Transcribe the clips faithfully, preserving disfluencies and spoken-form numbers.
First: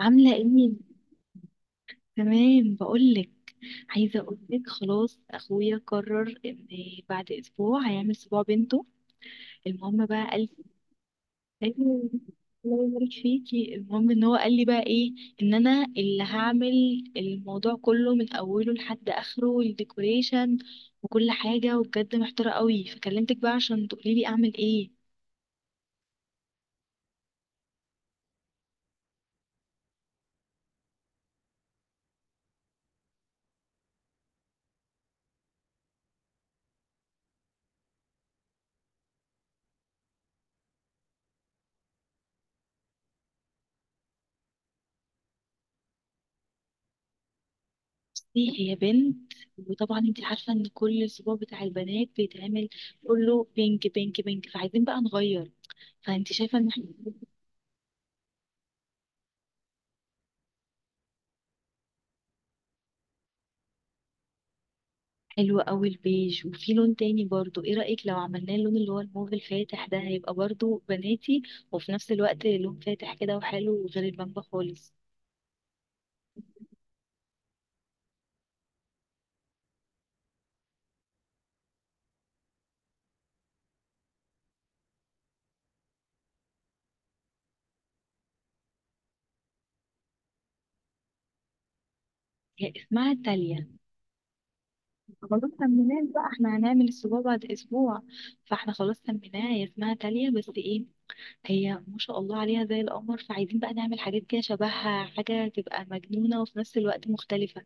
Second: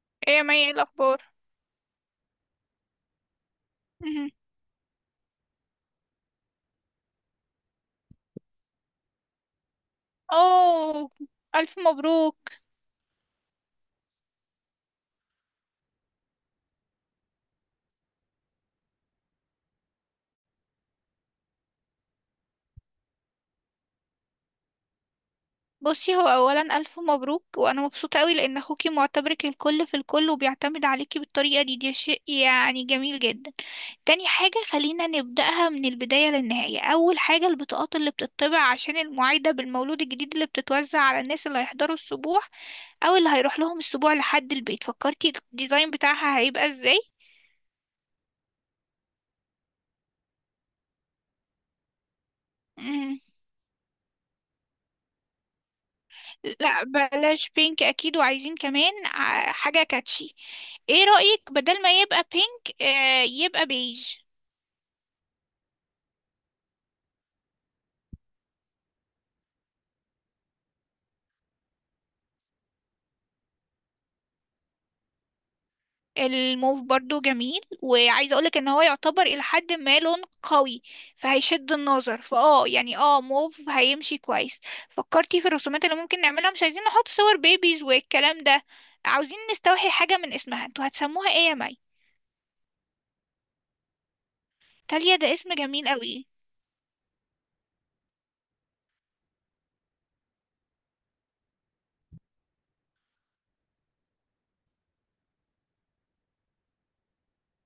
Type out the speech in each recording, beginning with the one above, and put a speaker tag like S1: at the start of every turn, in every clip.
S1: عاملة
S2: ايه يا مي، ايه
S1: ايه؟
S2: الاخبار؟
S1: تمام، بقولك. عايزة
S2: مهم.
S1: اقولك، خلاص اخويا قرر ان بعد اسبوع هيعمل اسبوع بنته. المهم بقى قال
S2: اوه،
S1: قال
S2: الف
S1: لي: "أيوة،
S2: مبروك.
S1: الله يبارك فيكي". المهم ان هو قال لي بقى ايه، ان انا اللي هعمل الموضوع كله من اوله لحد اخره، الديكوريشن وكل حاجة، وبجد محتارة قوي فكلمتك بقى عشان تقوليلي اعمل ايه.
S2: بصي، هو اولا الف مبروك وانا مبسوطه قوي لان اخوكي معتبرك الكل في الكل وبيعتمد عليكي بالطريقه دي دي شيء يعني جميل جدا. تاني حاجه، خلينا نبداها من البدايه للنهايه. اول حاجه البطاقات اللي بتطبع عشان المعايده بالمولود الجديد اللي بتتوزع على الناس اللي هيحضروا السبوع او اللي هيروح لهم السبوع لحد البيت، فكرتي الديزاين بتاعها هيبقى ازاي؟
S1: بصي، هي بنت، وطبعا انت عارفة ان كل الاسبوع بتاع البنات بيتعمل كله بينك بينك بينك، فعايزين بقى نغير. فانت شايفه ان
S2: لا
S1: احنا؟
S2: بلاش بينك اكيد، وعايزين كمان ع- حاجة كاتشي. ايه رأيك بدل ما يبقى بينك آه، يبقى بيج؟
S1: حلو قوي البيج، وفي لون تاني برضو، ايه رايك لو عملناه اللون اللي هو الموف الفاتح ده؟ هيبقى برضو بناتي وفي نفس الوقت لون فاتح كده وحلو، غير البامبا خالص.
S2: الموف برضو جميل، وعايزة اقولك ان هو يعتبر الى حد ما لون قوي، فهيشد النظر فاه. يعني اه موف هيمشي كويس. فكرتي في الرسومات اللي ممكن نعملها، مش عايزين نحط صور بيبيز والكلام ده. عاوزين نستوحي حاجة من اسمها. انتوا هتسموها ايه يا مي؟
S1: هي اسمها تاليا.
S2: تاليا ده
S1: خلاص
S2: اسم جميل
S1: سميناه
S2: قوي.
S1: بقى، احنا هنعمل السبوع بعد اسبوع، فاحنا خلاص سميناها، هي اسمها تاليا. بس ايه، هي ما شاء الله عليها زي القمر، فعايزين بقى نعمل حاجات كده شبهها، حاجه تبقى مجنونه وفي نفس الوقت مختلفه.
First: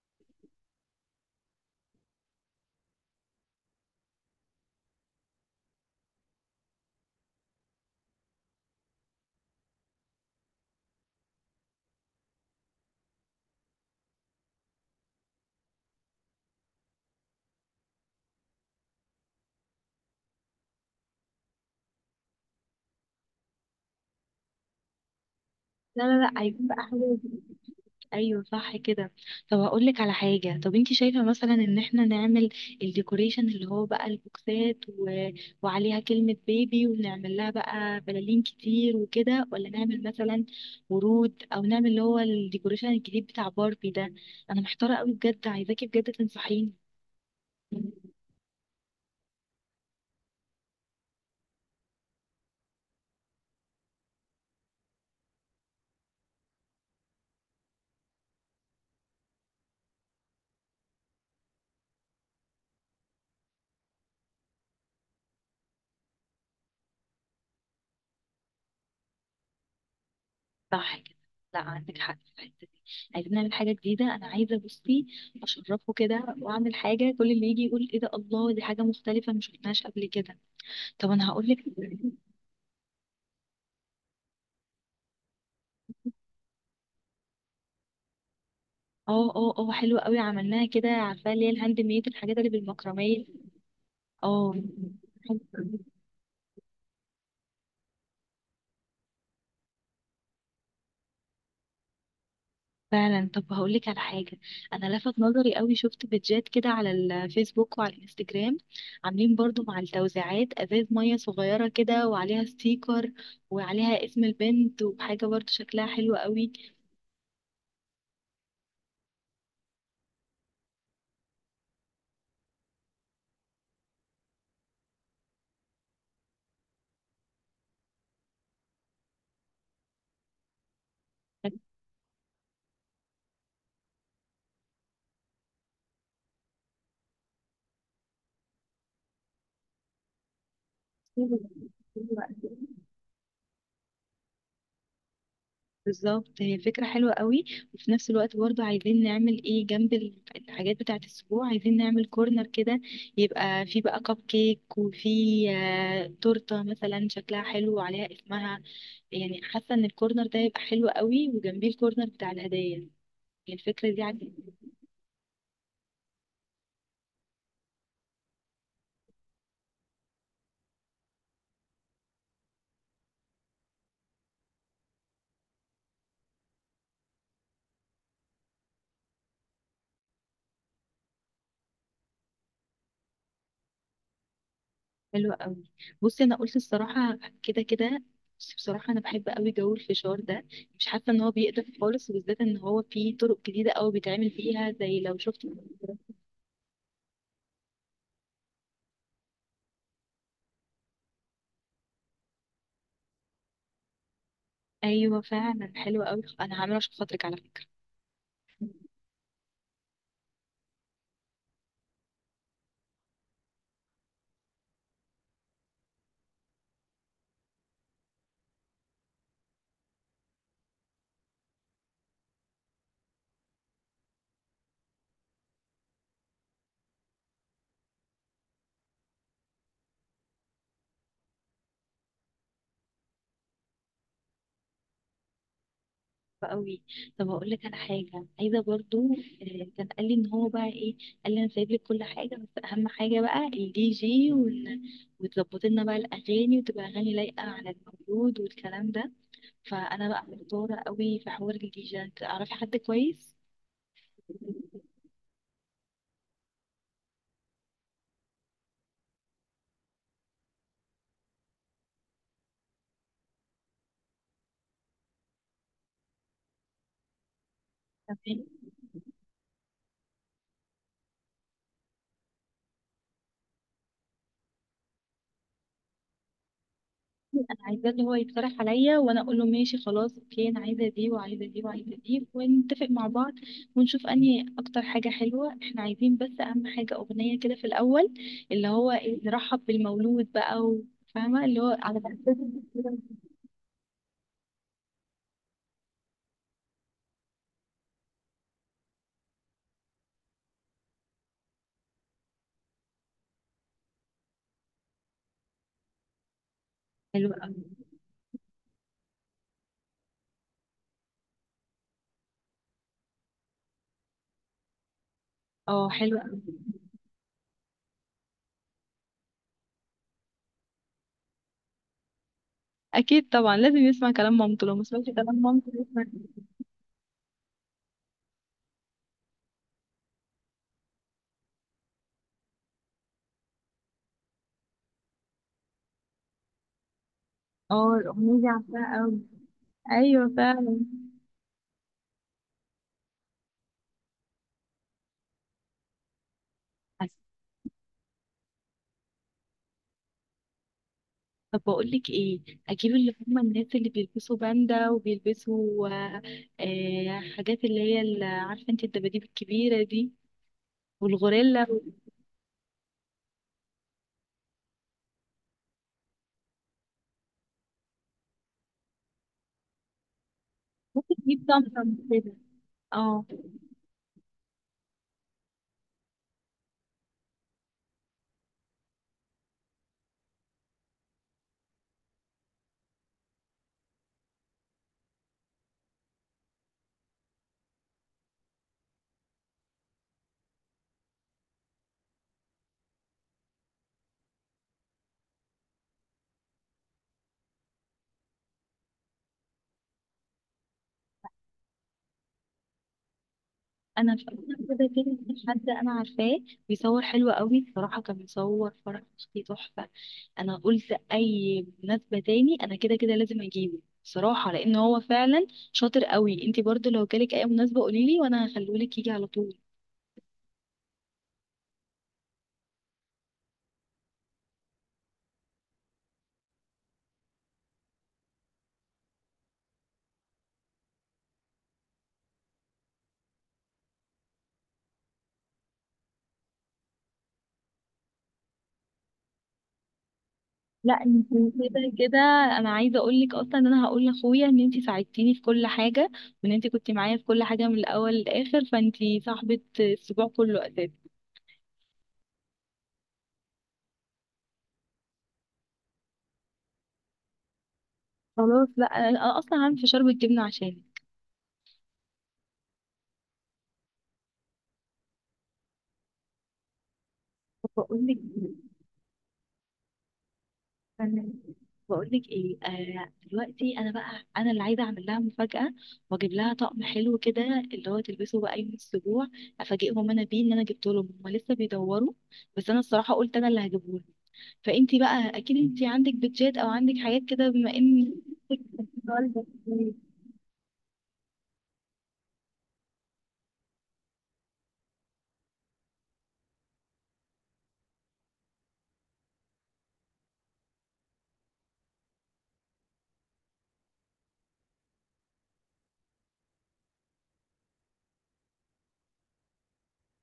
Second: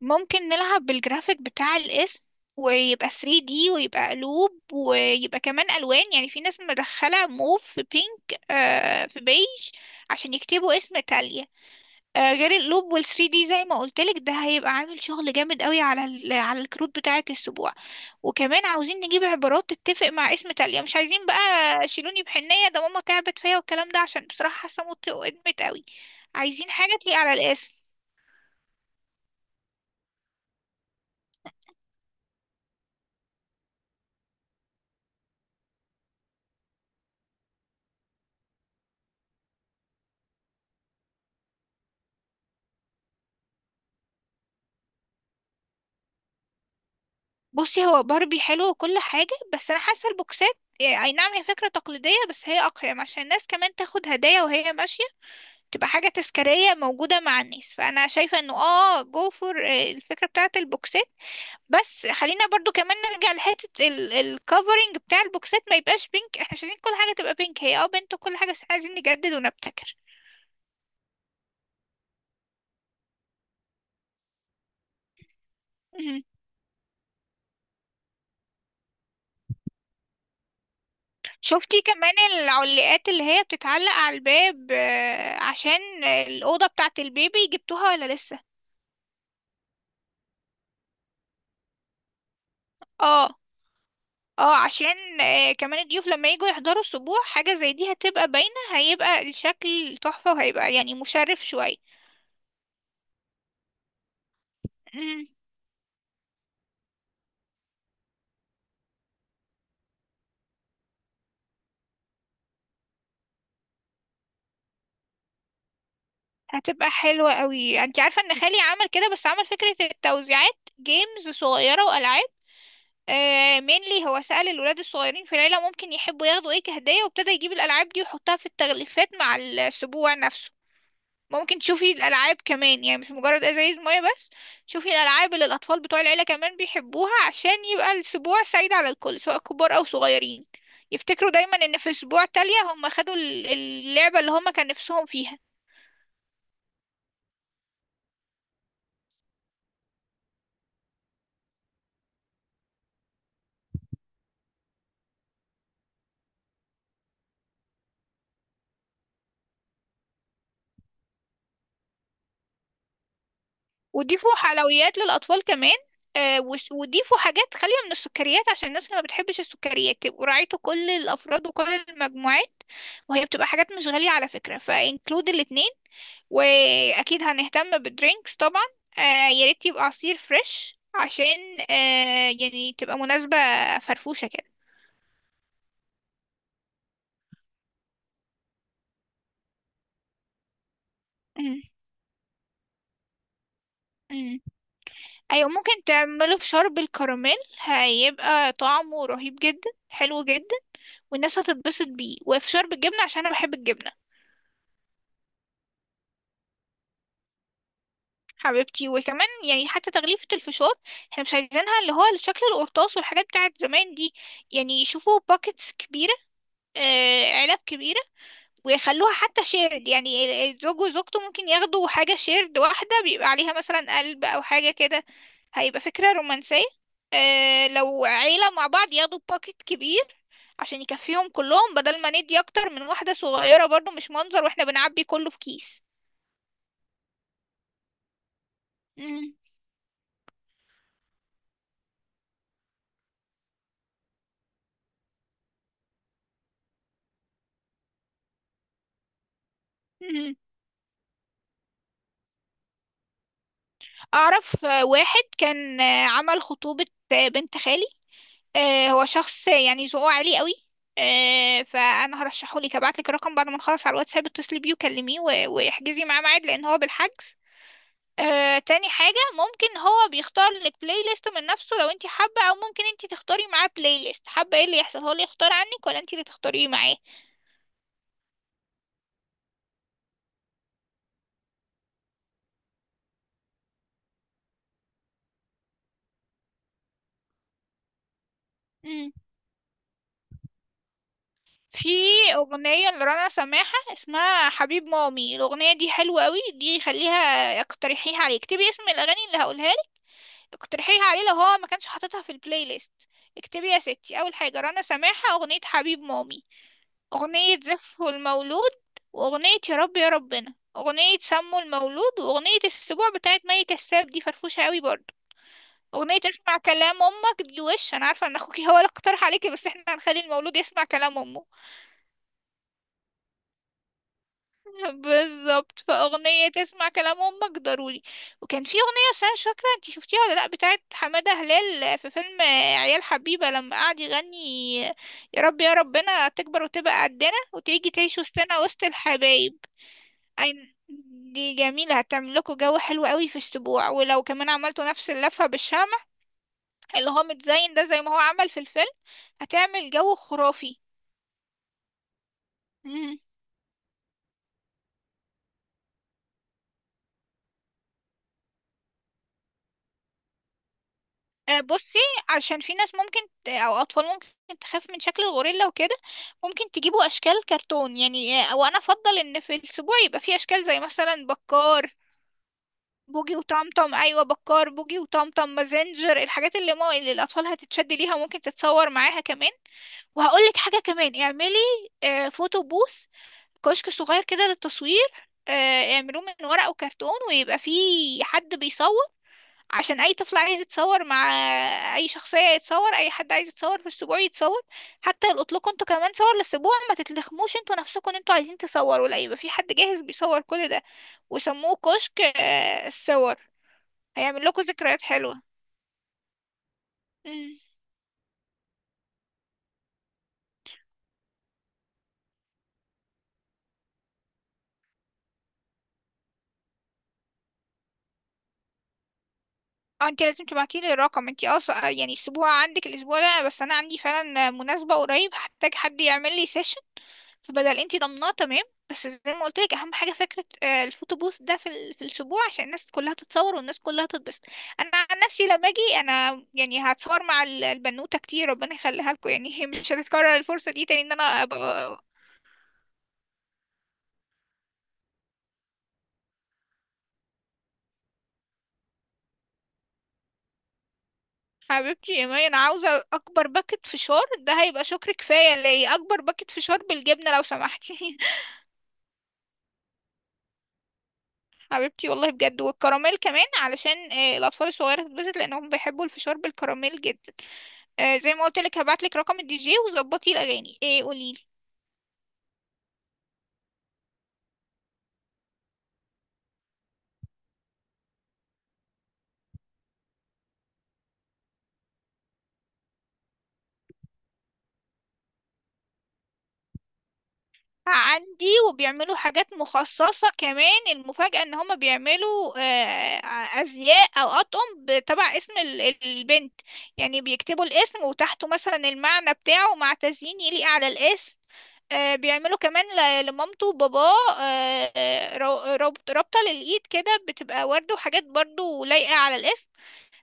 S2: ممكن نلعب بالجرافيك بتاع الاسم ويبقى ثري دي ويبقى قلوب ويبقى كمان ألوان. يعني في ناس مدخلة موف في بينك آه في بيج، عشان يكتبوا اسم إيطاليا. آه غير القلوب وال ثري دي زي ما قلتلك، ده هيبقى عامل شغل جامد قوي على ال- على الكروت بتاعة السبوع. وكمان عاوزين نجيب عبارات تتفق مع اسم إيطاليا، مش عايزين بقى شيلوني بحنية ده ماما تعبت فيا والكلام ده، عشان بصراحة حاسة موت وقدمت قوي.
S1: لا لا لا، عايزين
S2: عايزين
S1: بقى
S2: حاجة تليق
S1: حاجه.
S2: على الاسم.
S1: ايوه صح كده. طب هقول لك على حاجه، طب انت شايفه مثلا ان احنا نعمل الديكوريشن اللي هو بقى البوكسات و... وعليها كلمه بيبي، ونعمل لها بقى بلالين كتير وكده، ولا نعمل مثلا ورود، او نعمل اللي هو الديكوريشن الجديد بتاع باربي ده؟ انا محتاره قوي بجد، عايزاكي بجد تنصحيني.
S2: بصي، هو باربي حلو وكل حاجة، بس أنا حاسة البوكسات، يعني أي نعم هي فكرة تقليدية، بس هي أقيم عشان الناس كمان تاخد هدايا وهي ماشية، تبقى حاجة تذكارية موجودة مع الناس. فأنا شايفة إنه آه جو فور الفكرة بتاعة البوكسات. بس خلينا برضو كمان نرجع لحتة الكفرنج بتاع البوكسات، ما يبقاش بينك. احنا مش عايزين كل حاجة تبقى بينك، هي اه بنت وكل حاجة، بس احنا عايزين نجدد ونبتكر.
S1: صح كده، لا عندك حق في الحته دي. عايزين نعمل حاجه جديده، انا عايزه بصي اشرفه
S2: مهم.
S1: كده، واعمل حاجه كل اللي يجي يقول: ايه ده، الله، دي حاجه مختلفه ما شفناهاش قبل كده. طب انا هقول لك.
S2: شفتي كمان العلاقات اللي هي بتتعلق على الباب، آه، عشان الأوضة بتاعة البيبي، جبتوها ولا لسه؟
S1: اه اه اه حلوه قوي، عملناها كده، عارفه اللي هي الهاند ميد، الحاجات اللي بالمكرميه.
S2: اه،
S1: اه.
S2: اه. عشان آه كمان الضيوف لما يجوا يحضروا السبوع حاجة زي دي هتبقى باينة، هيبقى الشكل تحفة وهيبقى يعني مشرف شوية.
S1: فعلا، طب هقول لك على حاجه، انا لفت
S2: مم،
S1: نظري قوي، شفت بيدجات كده على الفيسبوك وعلى الانستجرام، عاملين برضو مع التوزيعات ازاز ميه صغيره كده وعليها ستيكر وعليها اسم البنت، وحاجه برضو شكلها حلو
S2: هتبقى حلوة قوي. انت عارفة ان خالي عمل كده، بس عمل فكرة التوزيعات جيمز صغيرة وألعاب. آه mainly هو سأل الولاد الصغيرين في العيلة ممكن يحبوا ياخدوا ايه كهدية، وابتدى يجيب الألعاب دي ويحطها في التغليفات مع السبوع نفسه.
S1: قوي.
S2: ممكن تشوفي الألعاب كمان، يعني مش مجرد أزايز مية بس. شوفي الألعاب اللي الأطفال بتوع العيلة كمان بيحبوها، عشان يبقى الأسبوع سعيد على الكل سواء كبار أو صغيرين. يفتكروا دايما إن في أسبوع تالية هم خدوا ال- اللعبة اللي هم كان نفسهم فيها.
S1: بالظبط، هي الفكرة حلوة قوي. وفي نفس الوقت برضو عايزين نعمل ايه، جنب ال- الحاجات بتاعة الأسبوع عايزين نعمل كورنر كده، يبقى فيه بقى كب كيك، وفيه آه، تورتة مثلا شكلها حلو وعليها اسمها. يعني حاسة ان الكورنر ده يبقى حلو قوي، وجنبيه الكورنر بتاع الهدايا. هي الفكرة دي عندي.
S2: وضيفوا حلويات للأطفال كمان. آه، وس- وضيفوا حاجات خالية من السكريات، عشان الناس اللي ما بتحبش السكريات يبقوا راعيتوا كل الأفراد وكل المجموعات. وهي بتبقى حاجات مش غالية على فكرة، فانكلود الاتنين. وأكيد هنهتم بالدرينكس طبعا. آه، يا ريت يبقى عصير فريش، عشان آه، يعني تبقى مناسبة فرفوشة كده.
S1: حلوة قوي. بصي انا قلت الصراحة كده كده، بصي بصراحة أنا بحب قوي جو الفشار ده، مش حاسة إن هو
S2: مم.
S1: بيقدر خالص، وبالذات إن هو فيه طرق جديدة أوي بيتعمل
S2: مم.
S1: فيها، زي لو شفت.
S2: أيوة، ممكن تعمله في شرب الكراميل، هيبقى طعمه رهيب جدا، حلو جدا، والناس هتتبسط بيه. وفشار بالجبنة، عشان أنا بحب الجبنة.
S1: ايوه فعلا حلوه قوي، انا هعمله عشان خاطرك على فكره.
S2: حبيبتي، وكمان يعني حتى تغليفة الفشار احنا مش عايزينها اللي هو شكل القرطاس والحاجات بتاعت زمان دي. يعني يشوفوا باكتس كبيرة، آه علب كبيرة، ويخلوها حتى شيرد. يعني ال- الزوج وزوجته ممكن ياخدوا حاجة شيرد واحدة بيبقى عليها مثلا قلب أو حاجة كده، هيبقى فكرة رومانسية. آه لو عيلة مع بعض ياخدوا باكت كبير عشان يكفيهم كلهم، بدل ما ندي أكتر من واحدة صغيرة، برضو مش منظر واحنا بنعبي كله في كيس.
S1: حلوة قوي. طب هقول لك على حاجه عايزه برضو.
S2: مم.
S1: آه، كان قال لي ان هو بقى ايه، قال لي: انا سايب لك كل حاجه، بس اهم حاجه بقى الدي جي، وال... وتظبط لنا بقى الاغاني، وتبقى اغاني لايقه على المولود والكلام ده. فانا بقى
S2: مم.
S1: محتاره قوي في حوار الدي جي، تعرفي حد كويس؟
S2: أعرف. آه، واحد كان آه، عمل خطوبة آه، بنت خالي. آه، هو شخص آه، يعني ذوقه عالي قوي. آه، فأنا هرشحه لك، هبعت لك الرقم بعد ما نخلص على الواتساب. اتصلي بيه وكلميه و- واحجزي معاه ميعاد، لأن هو بالحجز.
S1: تمام.
S2: آه، تاني حاجة، ممكن هو بيختار لك بلاي ليست من نفسه لو انت حابة، أو ممكن انت تختاري معاه بلاي ليست. حابة ايه اللي يحصل، هو اللي يختار عنك ولا انت اللي تختاريه معاه؟
S1: انا عايزاه اللي هو يقترح عليا، وانا اقول له ماشي خلاص، اوكي انا عايزه دي وعايزه دي وعايزه دي، ونتفق مع بعض ونشوف انهي اكتر حاجه حلوه احنا عايزين. بس اهم حاجه اغنيه كده في الاول، اللي هو إيه، نرحب بالمولود بقى و- فاهمه اللي هو
S2: في
S1: على بقى.
S2: أغنية لرنا سماحة اسمها حبيب مامي، الأغنية دي حلوة قوي، دي خليها اقترحيها عليه. اكتبي اسم الأغاني اللي هقولها لك، اقترحيها عليه لو هو ما كانش حاططها في البلاي ليست. اكتبي يا ستي أول حاجة رنا سماحة، أغنية حبيب مامي،
S1: حلو
S2: أغنية
S1: قوي.
S2: زفه المولود، وأغنية يا رب يا ربنا، أغنية سمو المولود، وأغنية السبوع بتاعت مي كساب، دي فرفوشة قوي برضه.
S1: اه حلو
S2: أغنية
S1: قوي.
S2: اسمع كلام أمك دي، وش أنا عارفة إن أخوكي هو اللي اقترح عليكي، بس احنا هنخلي المولود يسمع كلام أمه.
S1: اكيد طبعا لازم يسمع كلام مامته، لو ما سمعش كلام مامته
S2: بالظبط،
S1: يسمع.
S2: فأغنية تسمع كلام أمك ضروري. وكان في أغنية، بس أنا مش فاكرة انتي شفتيها ولا لأ، بتاعت حمادة هلال في فيلم عيال حبيبة، لما قعد يغني يا رب يا ربنا تكبر وتبقى قدنا
S1: اه
S2: وتيجي تعيش
S1: الاغنيه دي
S2: وسطنا وسط
S1: عارفاها قوي.
S2: الحبايب.
S1: ايوه
S2: أي،
S1: فعلا.
S2: دي جميلة، هتعمل لكم جو حلو قوي في السبوع. ولو كمان عملتوا نفس اللفة بالشمع اللي هو متزين ده زي ما هو عمل في الفيلم، هتعمل جو خرافي.
S1: طب بقول لك ايه، اجيب اللي هم الناس اللي بيلبسوا باندا وبيلبسوا آه، آه، حاجات اللي هي ال- عارفه انت الدباديب الكبيره دي،
S2: آه،
S1: والغوريلا.
S2: بصي، عشان في ناس ممكن ت- او اطفال ممكن تخاف من شكل الغوريلا وكده. ممكن تجيبوا اشكال كرتون، يعني آه، وانا افضل ان في الاسبوع يبقى في اشكال زي
S1: ممكن
S2: مثلا
S1: اجيب
S2: بكار،
S1: طمطم كده. اه.
S2: بوجي وطمطم. ايوه، بكار بوجي وطمطم مازنجر، الحاجات اللي ما اللي الاطفال هتتشد ليها وممكن تتصور معاها كمان. وهقول لك حاجه كمان، اعملي آه، فوتو بوث، كشك صغير كده للتصوير. آه، اعملوه من ورق وكرتون، ويبقى فيه حد بيصور عشان اي طفل عايز يتصور مع اي شخصية يتصور، اي حد عايز يتصور في السبوع يتصور، حتى يلقط لكم انتوا كمان صور للسبوع. ما تتلخموش انتوا نفسكم ان انتوا عايزين تصوروا، لا يبقى في حد جاهز بيصور كل ده. وسموه كشك آه، الصور.
S1: انا في
S2: هيعمل لكم
S1: كده
S2: ذكريات
S1: كده
S2: حلوة.
S1: في حد انا عارفاه بيصور حلو
S2: مم.
S1: قوي بصراحه، كان بيصور فرح اختي تحفه. انا قلت اي مناسبه تاني انا كده كده لازم اجيبه. بصراحه لان هو فعلا شاطر قوي، انت برضو لو جالك اي مناسبه قوليلي وانا هخليهولك يجي على طول.
S2: اه انت لازم تبعتي لي الرقم. انت اه سو- يعني اسبوع عندك الاسبوع ده، بس انا عندي فعلا مناسبة قريب هحتاج حد يعمل لي سيشن، فبدل انت ضمناه تمام. بس زي ما قلت لك، اهم حاجة فكرة آه، الفوتو بوث ده في ال- في الاسبوع، عشان الناس كلها تتصور والناس كلها تتبسط. انا عن نفسي لما اجي انا يعني هتصور مع ال- البنوتة كتير، ربنا يخليها لكم. يعني هي مش هتتكرر الفرصة دي تاني
S1: لا
S2: ان انا
S1: انت كده
S2: ابقى.
S1: كده، انا عايزه اقول لك اصلا ان انا هقول لاخويا ان انت ساعدتيني في كل حاجه، وان انت كنت معايا في كل حاجه من الاول للاخر، فانت صاحبه الاسبوع كله اساسا.
S2: حبيبتي يا مي، انا عاوزة اكبر باكت فشار، ده هيبقى شكر كفاية ليا، اكبر باكت فشار بالجبنة لو سمحتي.
S1: خلاص، لا انا أنا اصلا عامل فشار بالجبنه عشانك.
S2: حبيبتي والله بجد. والكراميل كمان، علشان آه، الاطفال الصغيره تتبسط لانهم بيحبوا الفشار بالكراميل جدا.
S1: بقول
S2: آه،
S1: لك
S2: زي ما قلت لك، هبعت لك رقم الدي جي وظبطي الاغاني. آه،
S1: انا
S2: قولي لي.
S1: بقول لك ايه، آه دلوقتي انا بقى انا اللي عايزه اعمل لها مفاجاه، واجيب لها طقم حلو كده، اللي هو تلبسه بقى يوم الاسبوع، افاجئهم انا بيه ان انا جبته لهم. هم لسه بيدوروا، بس انا الصراحه قلت انا اللي هجيبه. فانت بقى اكيد انت عندك بيتزات او عندك حاجات كده، بما ان.
S2: عندي، وبيعملوا حاجات مخصصة كمان. المفاجأة ان هما بيعملوا آه، ازياء او اطقم ب- تبع اسم ال- البنت. يعني بيكتبوا الاسم وتحته مثلا المعنى بتاعه مع تزيين يليق على الاسم. آه، بيعملوا كمان ل- لمامته وباباه، آه، آه، رو- ربط- رابطة للإيد كده بتبقى وردة وحاجات برضو لايقة على الاسم.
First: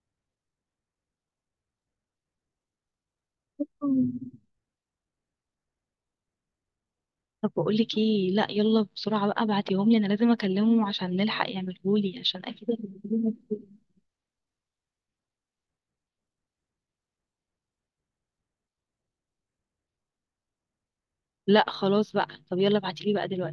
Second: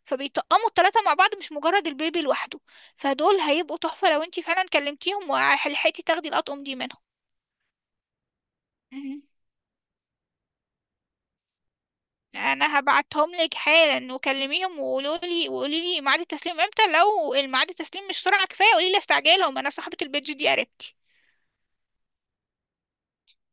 S2: فبيطقموا التلاتة مع بعض، مش مجرد البيبي لوحده. فدول هيبقوا تحفة لو انتي فعلا كلمتيهم وحلحقتي تاخدي الأطقم دي منهم.
S1: طب بقول لك ايه، لا يلا بسرعه بقى ابعتيهم لي، انا لازم اكلمه عشان نلحق يعملهولي، عشان اكيد
S2: انا هبعتهم
S1: هيعملهولي.
S2: لك حالا، وكلميهم وقولوا لي وقولي لي ميعاد التسليم امتى. لو الميعاد التسليم مش سرعه كفايه قولي لي، استعجلهم انا صاحبه البيج دي قريبتي.
S1: لا خلاص بقى، طب يلا ابعتيلي بقى دلوقتي.